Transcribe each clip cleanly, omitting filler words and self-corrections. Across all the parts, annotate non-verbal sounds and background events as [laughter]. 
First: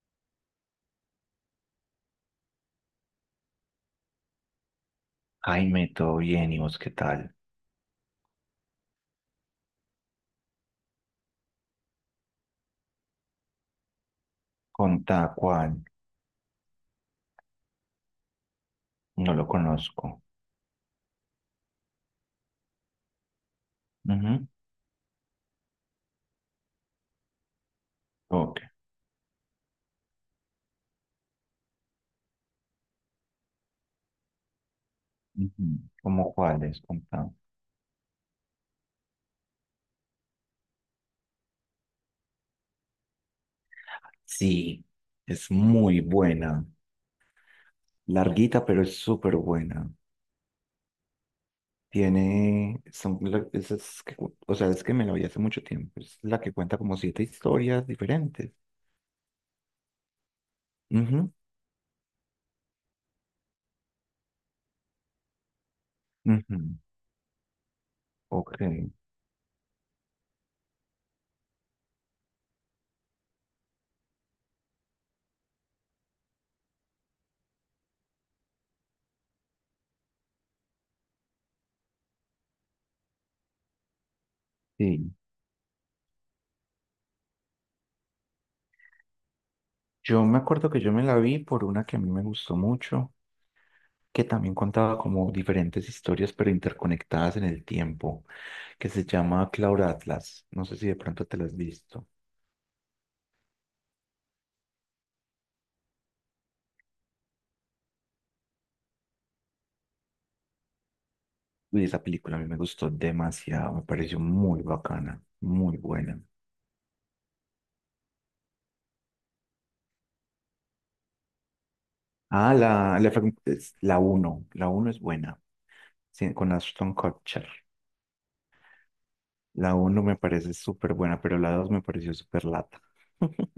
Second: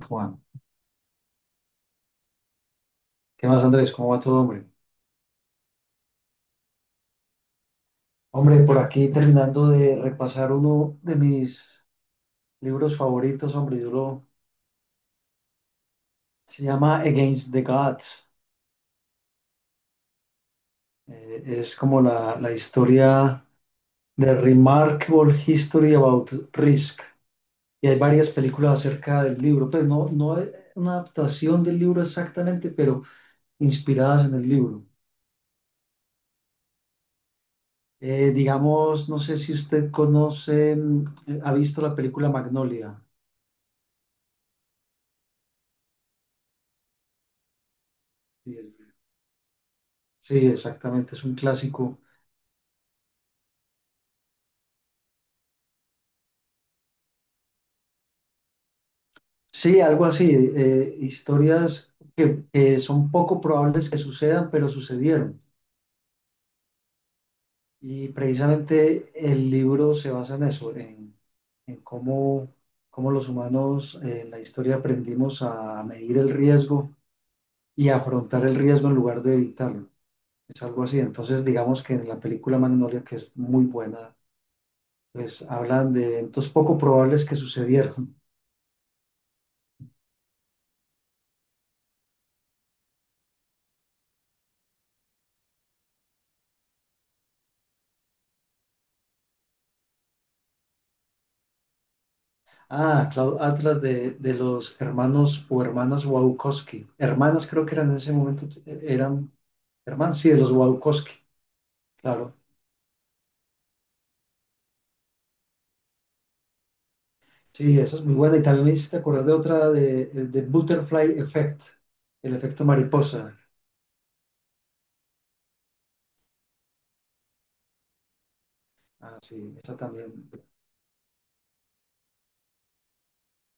Juan, ¿qué más, Andrés? ¿Cómo va todo, hombre? Jaime, todo bien, ¿y vos qué tal? Hombre, por aquí terminando de repasar uno de mis libros favoritos, hombre, Contá cuál, se llama Against the Gods. no lo conozco. Es como la historia de Ujú. Remarkable History About Risk. Y hay varias Ok. películas acerca del libro, pues no es una adaptación del libro exactamente, pero inspiradas en el libro. Ujú. ¿Cómo cuáles es? Contá. Digamos, no sé si usted conoce, ha visto la película Magnolia. Sí, es muy buena. Larguita, pero es súper buena. Sí, exactamente, es un clásico. Tiene, son, esas que o sea, es que me la vi hace mucho tiempo. Es la que cuenta como siete historias diferentes. Sí, algo así, Ujú, historias que son poco probables que sucedan, pero sucedieron. ujú. Y Ok, precisamente el libro se basa en eso, en cómo, cómo los humanos en la historia aprendimos a medir el riesgo y a afrontar el riesgo en lugar de evitarlo. Es algo así. Entonces, digamos que en la película Magnolia, que es muy buena, sí. pues hablan de eventos poco probables que sucedieron. Yo me acuerdo que yo me la vi por una que a mí me gustó mucho, que también contaba como diferentes historias, pero interconectadas en el tiempo, que se llama Cloud Atlas. No sé si de pronto te la has visto. Ah, Cloud Atlas de los hermanos o hermanas Wachowski. Hermanas creo que eran en ese momento, eran hermanas, sí, de los Wachowski, Y esa claro. película a mí me gustó demasiado, me pareció muy bacana, muy buena. Sí, esa es muy buena. Y también me hiciste acordar de otra de Butterfly Effect, el Ah, efecto mariposa. es la uno, la 1 es buena, sí, con Ashton Kutcher. Ah, sí, La esa uno me también. parece súper buena, pero la 2 me pareció súper lata. [laughs]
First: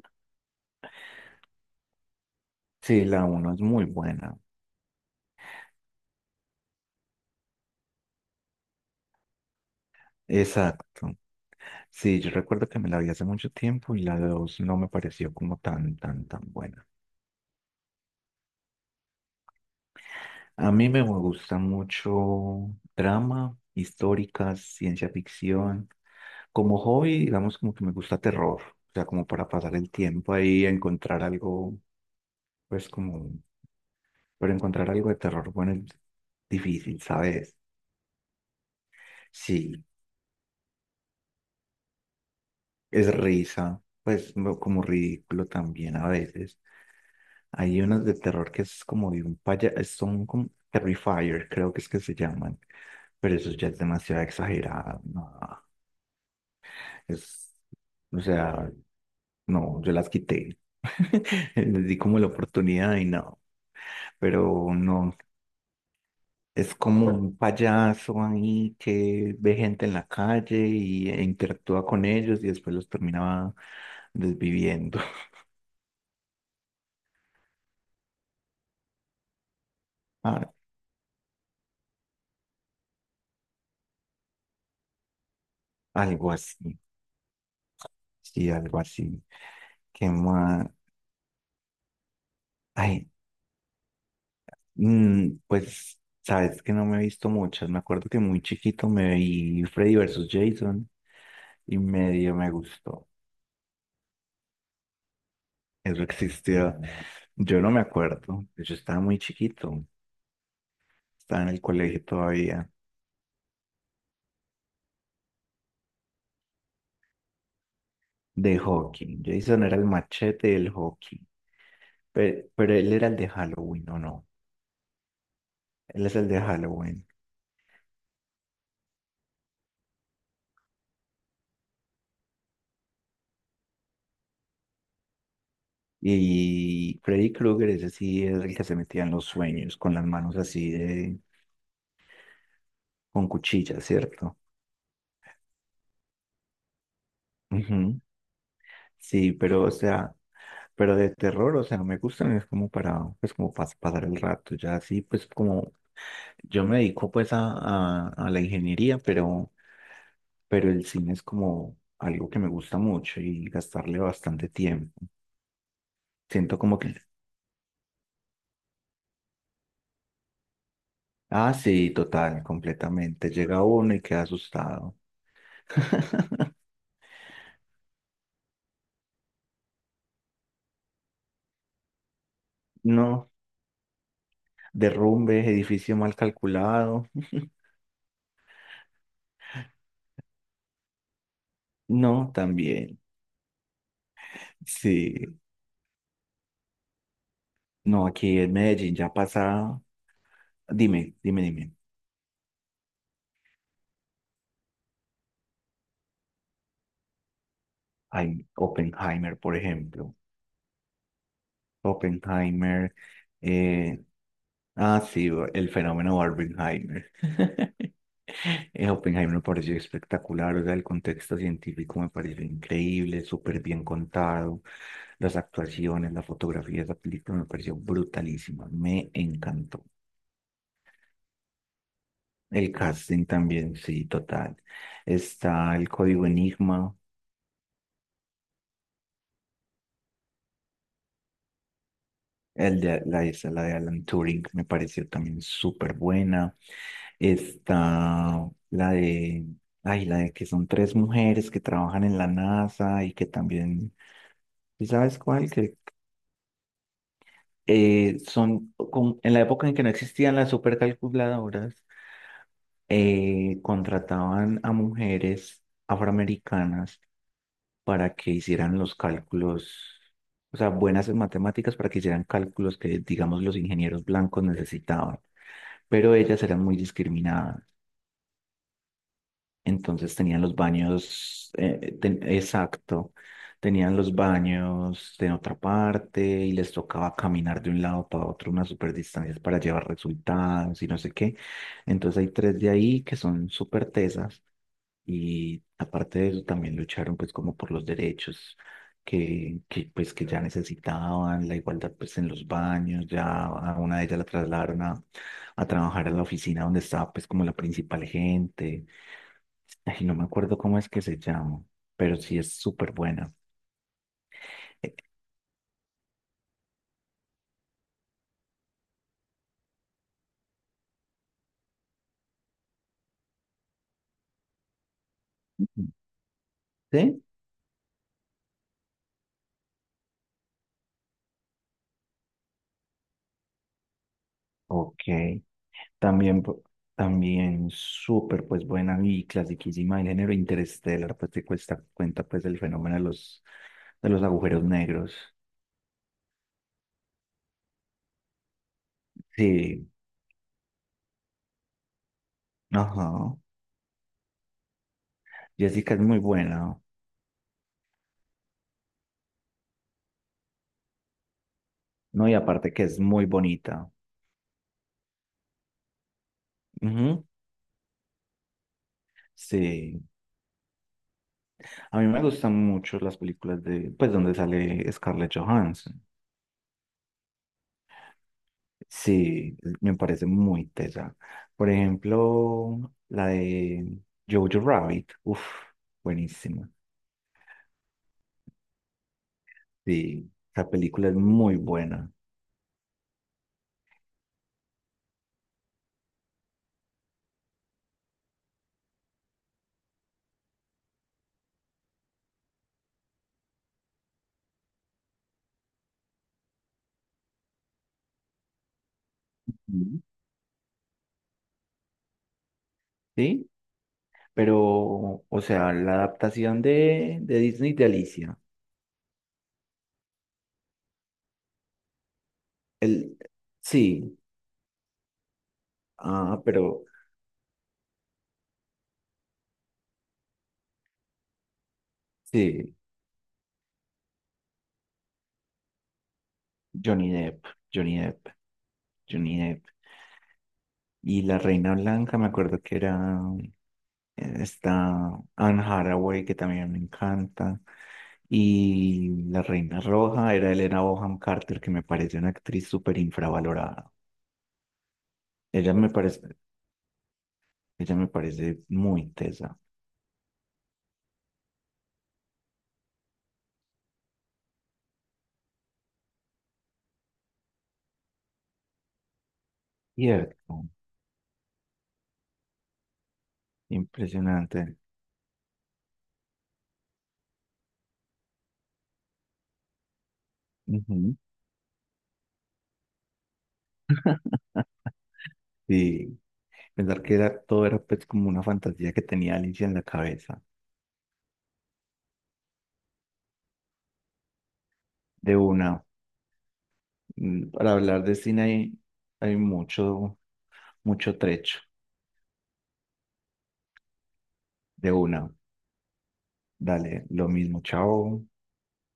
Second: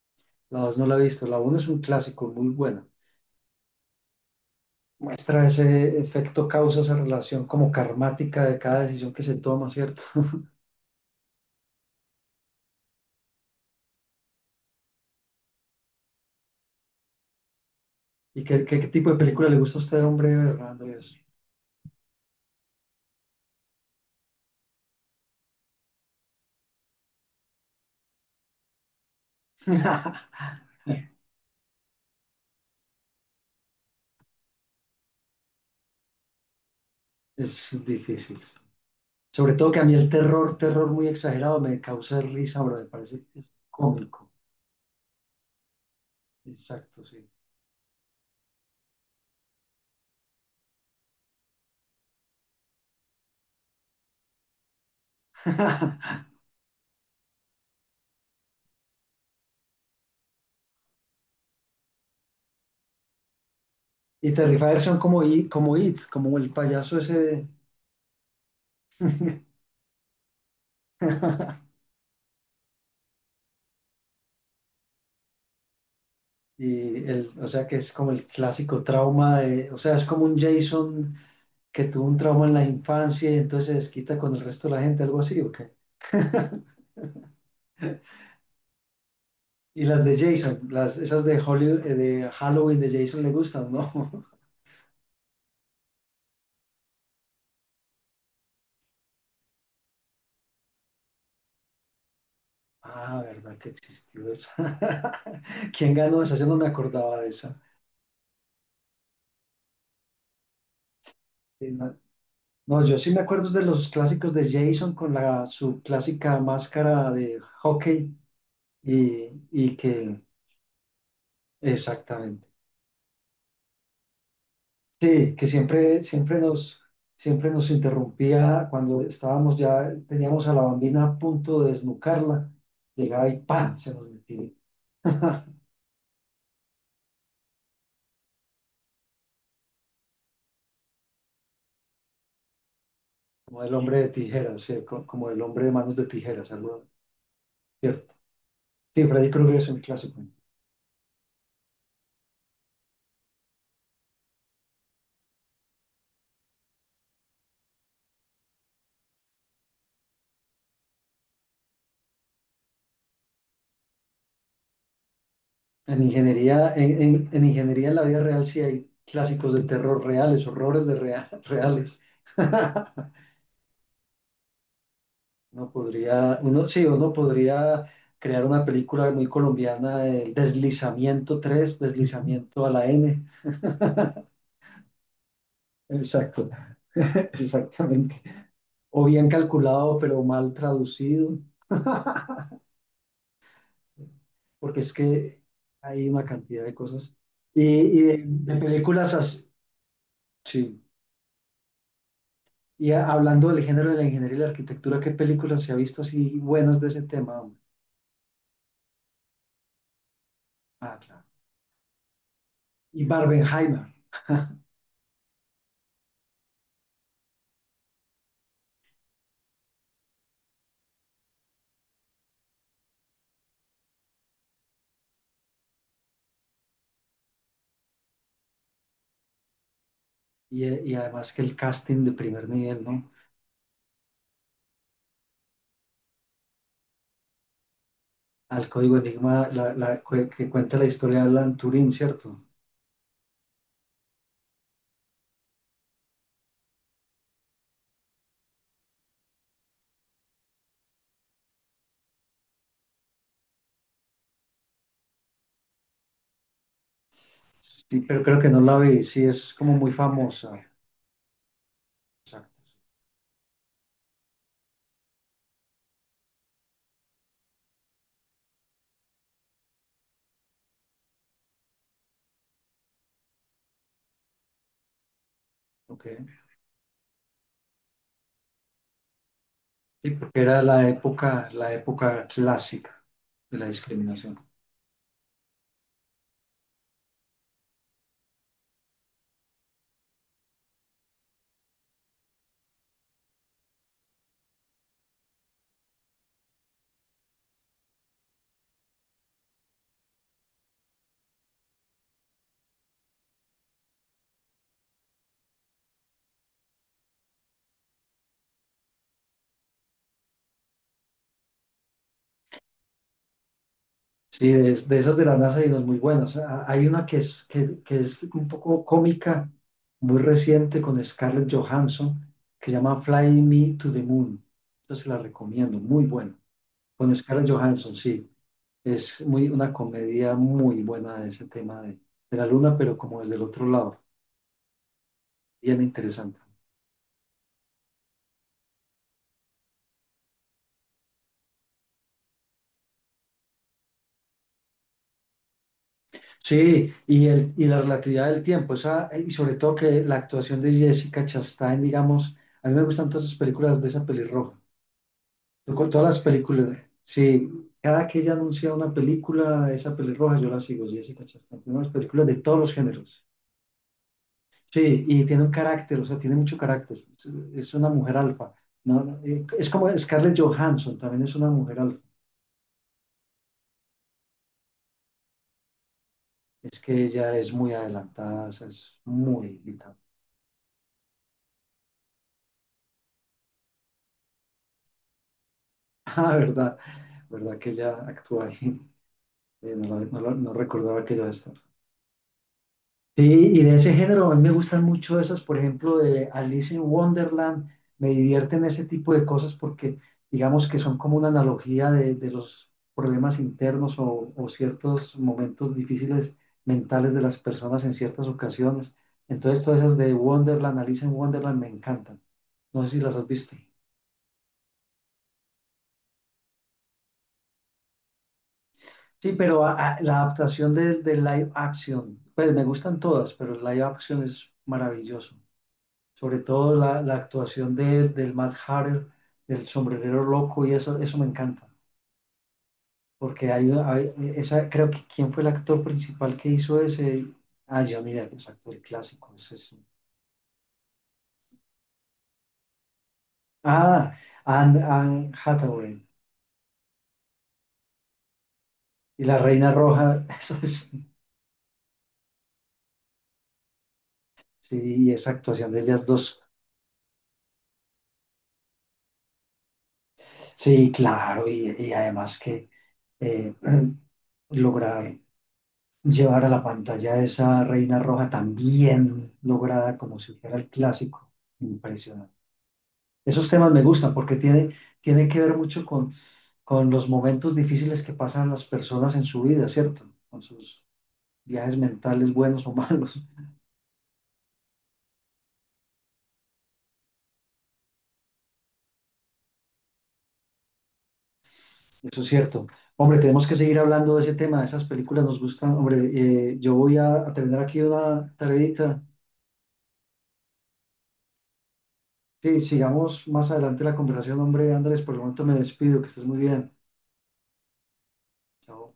La dos no la he visto. La uno es un clásico, muy buena. Sí, la uno es muy buena. Muestra ese efecto causa, esa relación como karmática de cada decisión que se toma, ¿cierto? [laughs] Exacto. Sí, yo recuerdo que me la vi hace mucho tiempo y la dos no me pareció como tan, tan buena. ¿Y qué tipo de película le gusta a usted, hombre, A Hernando? mí ¿Y me eso? gusta mucho drama, históricas, ciencia ficción. Como hobby, digamos, como que me gusta terror, o sea, como para pasar el [laughs] tiempo ahí, encontrar algo, pues como, pero encontrar algo de terror, bueno, es difícil, ¿sabes? es difícil. Sobre todo que a Sí, mí el terror, terror muy exagerado me causa risa, pero me es parece que es risa, cómico. pues como ridículo también a veces. Exacto, sí. Hay unas de terror que es como de un son como Terrifier, creo que es que se llaman, pero eso ya es demasiado exagerado, no, [laughs] es, o sea, no, yo las quité, [laughs] les di como la oportunidad y no, Y pero Terrifier son no, como It, como It, como el es payaso como ese. un De- payaso ahí que ve gente en la calle y, e [laughs] interactúa con ellos y después los terminaba desviviendo. [laughs] Y el, o sea que es como el clásico trauma de, o sea, es como un Ah, Jason que tuvo un trauma en la infancia y entonces se desquita con el resto de la gente, algo así, ¿o qué? algo [laughs] así, sí, algo así. Y las Que de Jason, más? las, esas de Hollywood, de Halloween de Ay. Jason le gustan, ¿no? Pues, sabes que no me he visto muchas. Me acuerdo que muy chiquito me vi Freddy versus Jason y medio me gustó. Ah, ¿verdad que existió esa? [laughs] ¿Quién Eso ganó esa? Yo no me existió. acordaba de esa. Yo no me acuerdo. Yo estaba muy chiquito. Estaba en el Sí. No, colegio todavía. no, yo sí me acuerdo de los clásicos de Jason con la, su clásica máscara de hockey De hockey. y, Jason era y el que, machete del hockey. exactamente. Pero él era el de Halloween, ¿o no? Sí, que Él es el de Halloween. siempre nos interrumpía cuando estábamos ya, teníamos a la bambina a punto de desnucarla, llegaba y ¡pam! Se nos metía. [laughs] Y Freddy Krueger, ese sí es el que se metía en los sueños con las manos así de, con Como el cuchillas, hombre de ¿cierto? tijeras, sí, co- como el hombre de manos de tijeras, algo, Ujú. ¿cierto? Sí, Freddy Sí, Krueger pero es o un sea, clásico. pero de terror, o sea, no me gustan, es como para, pues como para pasar el rato, ya así, pues como yo me dedico pues a, a la ingeniería, pero el cine es como algo que me gusta mucho y gastarle bastante tiempo. En Siento ingeniería, como que, en ingeniería en la vida real sí hay clásicos de terror reales, horrores de rea- [laughs] ah, sí, reales. total, [laughs] completamente, llega uno y queda asustado. Uno podría, [laughs] uno, sí, uno podría crear una película muy colombiana el Deslizamiento 3 Deslizamiento a la N. No, derrumbe, edificio mal Exacto, calculado. [laughs] [laughs] exactamente. O bien calculado, pero mal traducido, No, también, porque es sí. que hay una cantidad de cosas. Y, No, aquí en de Medellín ya películas así, pasa. sí. Dime, dime, dime. Y a- hablando del género de la ingeniería y la arquitectura, ¿qué películas se ha visto así buenas de ese tema, hombre? Hay Oppenheimer, por ejemplo. Ah, claro. Oppenheimer. Y Barbenheimer. eh, sí, el fenómeno Barbenheimer. [laughs] Oppenheimer me pareció espectacular, o sea, el contexto científico me pareció increíble, súper bien contado, las actuaciones, la fotografía de esa película me pareció brutalísima, me encantó. Y además que el casting de primer El nivel, ¿no? casting también, sí, total. Está el código Enigma. Al Código Enigma, que cuenta la historia de Alan Turing, ¿cierto? El de, la, esa, la de Alan Turing me pareció también súper buena. Está la de, ay, la de que son tres mujeres que trabajan en la NASA y que también, ¿sí sabes cuál? Que Sí, pero creo que no son, la vi. Sí, en la es época como en que no muy existían las famosa. supercalculadoras, Exacto. Contrataban a mujeres afroamericanas para que hicieran los cálculos, o sea, buenas en matemáticas para que hicieran cálculos que, digamos, los ingenieros blancos necesitaban. Ok. Pero ellas eran muy discriminadas. Sí, Entonces porque tenían los era baños, la época clásica exacto, de la tenían los discriminación. baños en otra parte y les tocaba caminar de un lado para otro unas super distancias para llevar resultados y no sé qué. Entonces hay tres de ahí que son súper tesas y aparte de eso también lucharon pues como por los derechos que pues que ya necesitaban, la igualdad pues en los baños, ya a una de ellas la trasladaron a trabajar a la oficina donde estaba pues como la principal gente. Ay, no me acuerdo cómo es que se llama, pero sí es súper buena. Sí, de, es- Eh, de esas de la NASA hay unas muy buenas. Ah, hay una que es, que es un poco cómica, muy reciente con Scarlett Johansson, que se llama Fly Me to the Moon. Entonces la recomiendo, muy buena. Con ¿Sí? Scarlett Johansson, sí. Es muy, una comedia muy buena de ese tema de la luna, pero como desde el otro lado. Ok. Bien interesante. También, también súper pues buena y clasiquísima el género interestelar, pues te cuesta, cuenta pues del fenómeno de los agujeros negros. Sí, y la relatividad del tiempo, esa, y sobre todo Sí, que la actuación de Jessica Chastain, digamos, a mí me gustan todas ajá. esas películas de esa pelirroja. Yo con Jessica es todas muy las películas, buena, sí, cada que ella anuncia una película, esa pelirroja, yo la sigo, Jessica Chastain. Tiene unas películas ¿no? Y de todos los aparte que es géneros. muy bonita. Sí, y tiene un carácter, o sea, tiene mucho carácter. Ujú. Es una mujer alfa. No, no, es como Sí. Scarlett Johansson, también es una mujer A alfa. mí me gustan mucho las películas de, pues donde sale Scarlett Johansson. Es que ella es muy adelantada, o sea, es muy Sí, me vital. [laughs] parece muy tesa. Por ejemplo, la de Jojo Rabbit, uff, Ah, buenísima. verdad, verdad que ella actúa ahí. No, Sí, no esa recordaba película que es ella muy estaba. buena. Sí, y de ese género, a mí me gustan mucho esas, por ejemplo, de Alice in Wonderland, me divierten ese tipo de cosas porque digamos que son como una analogía de los problemas internos o ciertos momentos difíciles mentales de las personas en ciertas ocasiones. Entonces, todas esas Ujú. de Wonderland, Alice in Wonderland, me encantan. No sé si las has ¿Sí? visto. Pero, o sea, la adaptación de Disney de Alicia. Sí, pero la adaptación de live action, pues me gustan El, todas, pero el live sí, action es maravilloso. Sobre ah, todo pero la actuación del Mad Hatter, del sombrerero loco, y eso me encanta, sí, porque esa, creo que quién fue el actor principal que hizo Johnny ese, Depp, ah, Johnny Johnny Depp, Depp, es actor clásico, Johnny ese Depp. es- eso. Y la Reina Blanca, me acuerdo que era Ah, esta Anne Anne Hathaway, Hathaway, que también me encanta. y Y la la Reina Reina Roja, Roja [laughs] era eso Elena es, Bonham Carter, que me parece una actriz súper infravalorada. sí, y esa actuación Ella de me ellas parece, dos, ella me parece muy tesa. sí, claro, y además que eh, [clears throat] lograr llevar a la pantalla esa reina roja tan bien lograda como si fuera el Cierto, clásico. Impresionante. Esos temas me gustan porque impresionante. tiene, tiene que ver mucho con los momentos difíciles que pasan las personas en su vida, ¿cierto? Con sus Ujú. viajes mentales buenos o malos. Sí, pensar que era, todo era pues como una fantasía que tenía Alicia en la cabeza. Eso es cierto. Hombre, tenemos que seguir hablando de ese tema, de esas películas De nos gustan. una. Hombre, yo voy a terminar Para aquí hablar de una cine hay, tareita. hay mucho, mucho trecho. Sí, sigamos más adelante la conversación, hombre, De Andrés. Por el una, momento me despido, que estés muy bien. dale, lo mismo, chao. Chao.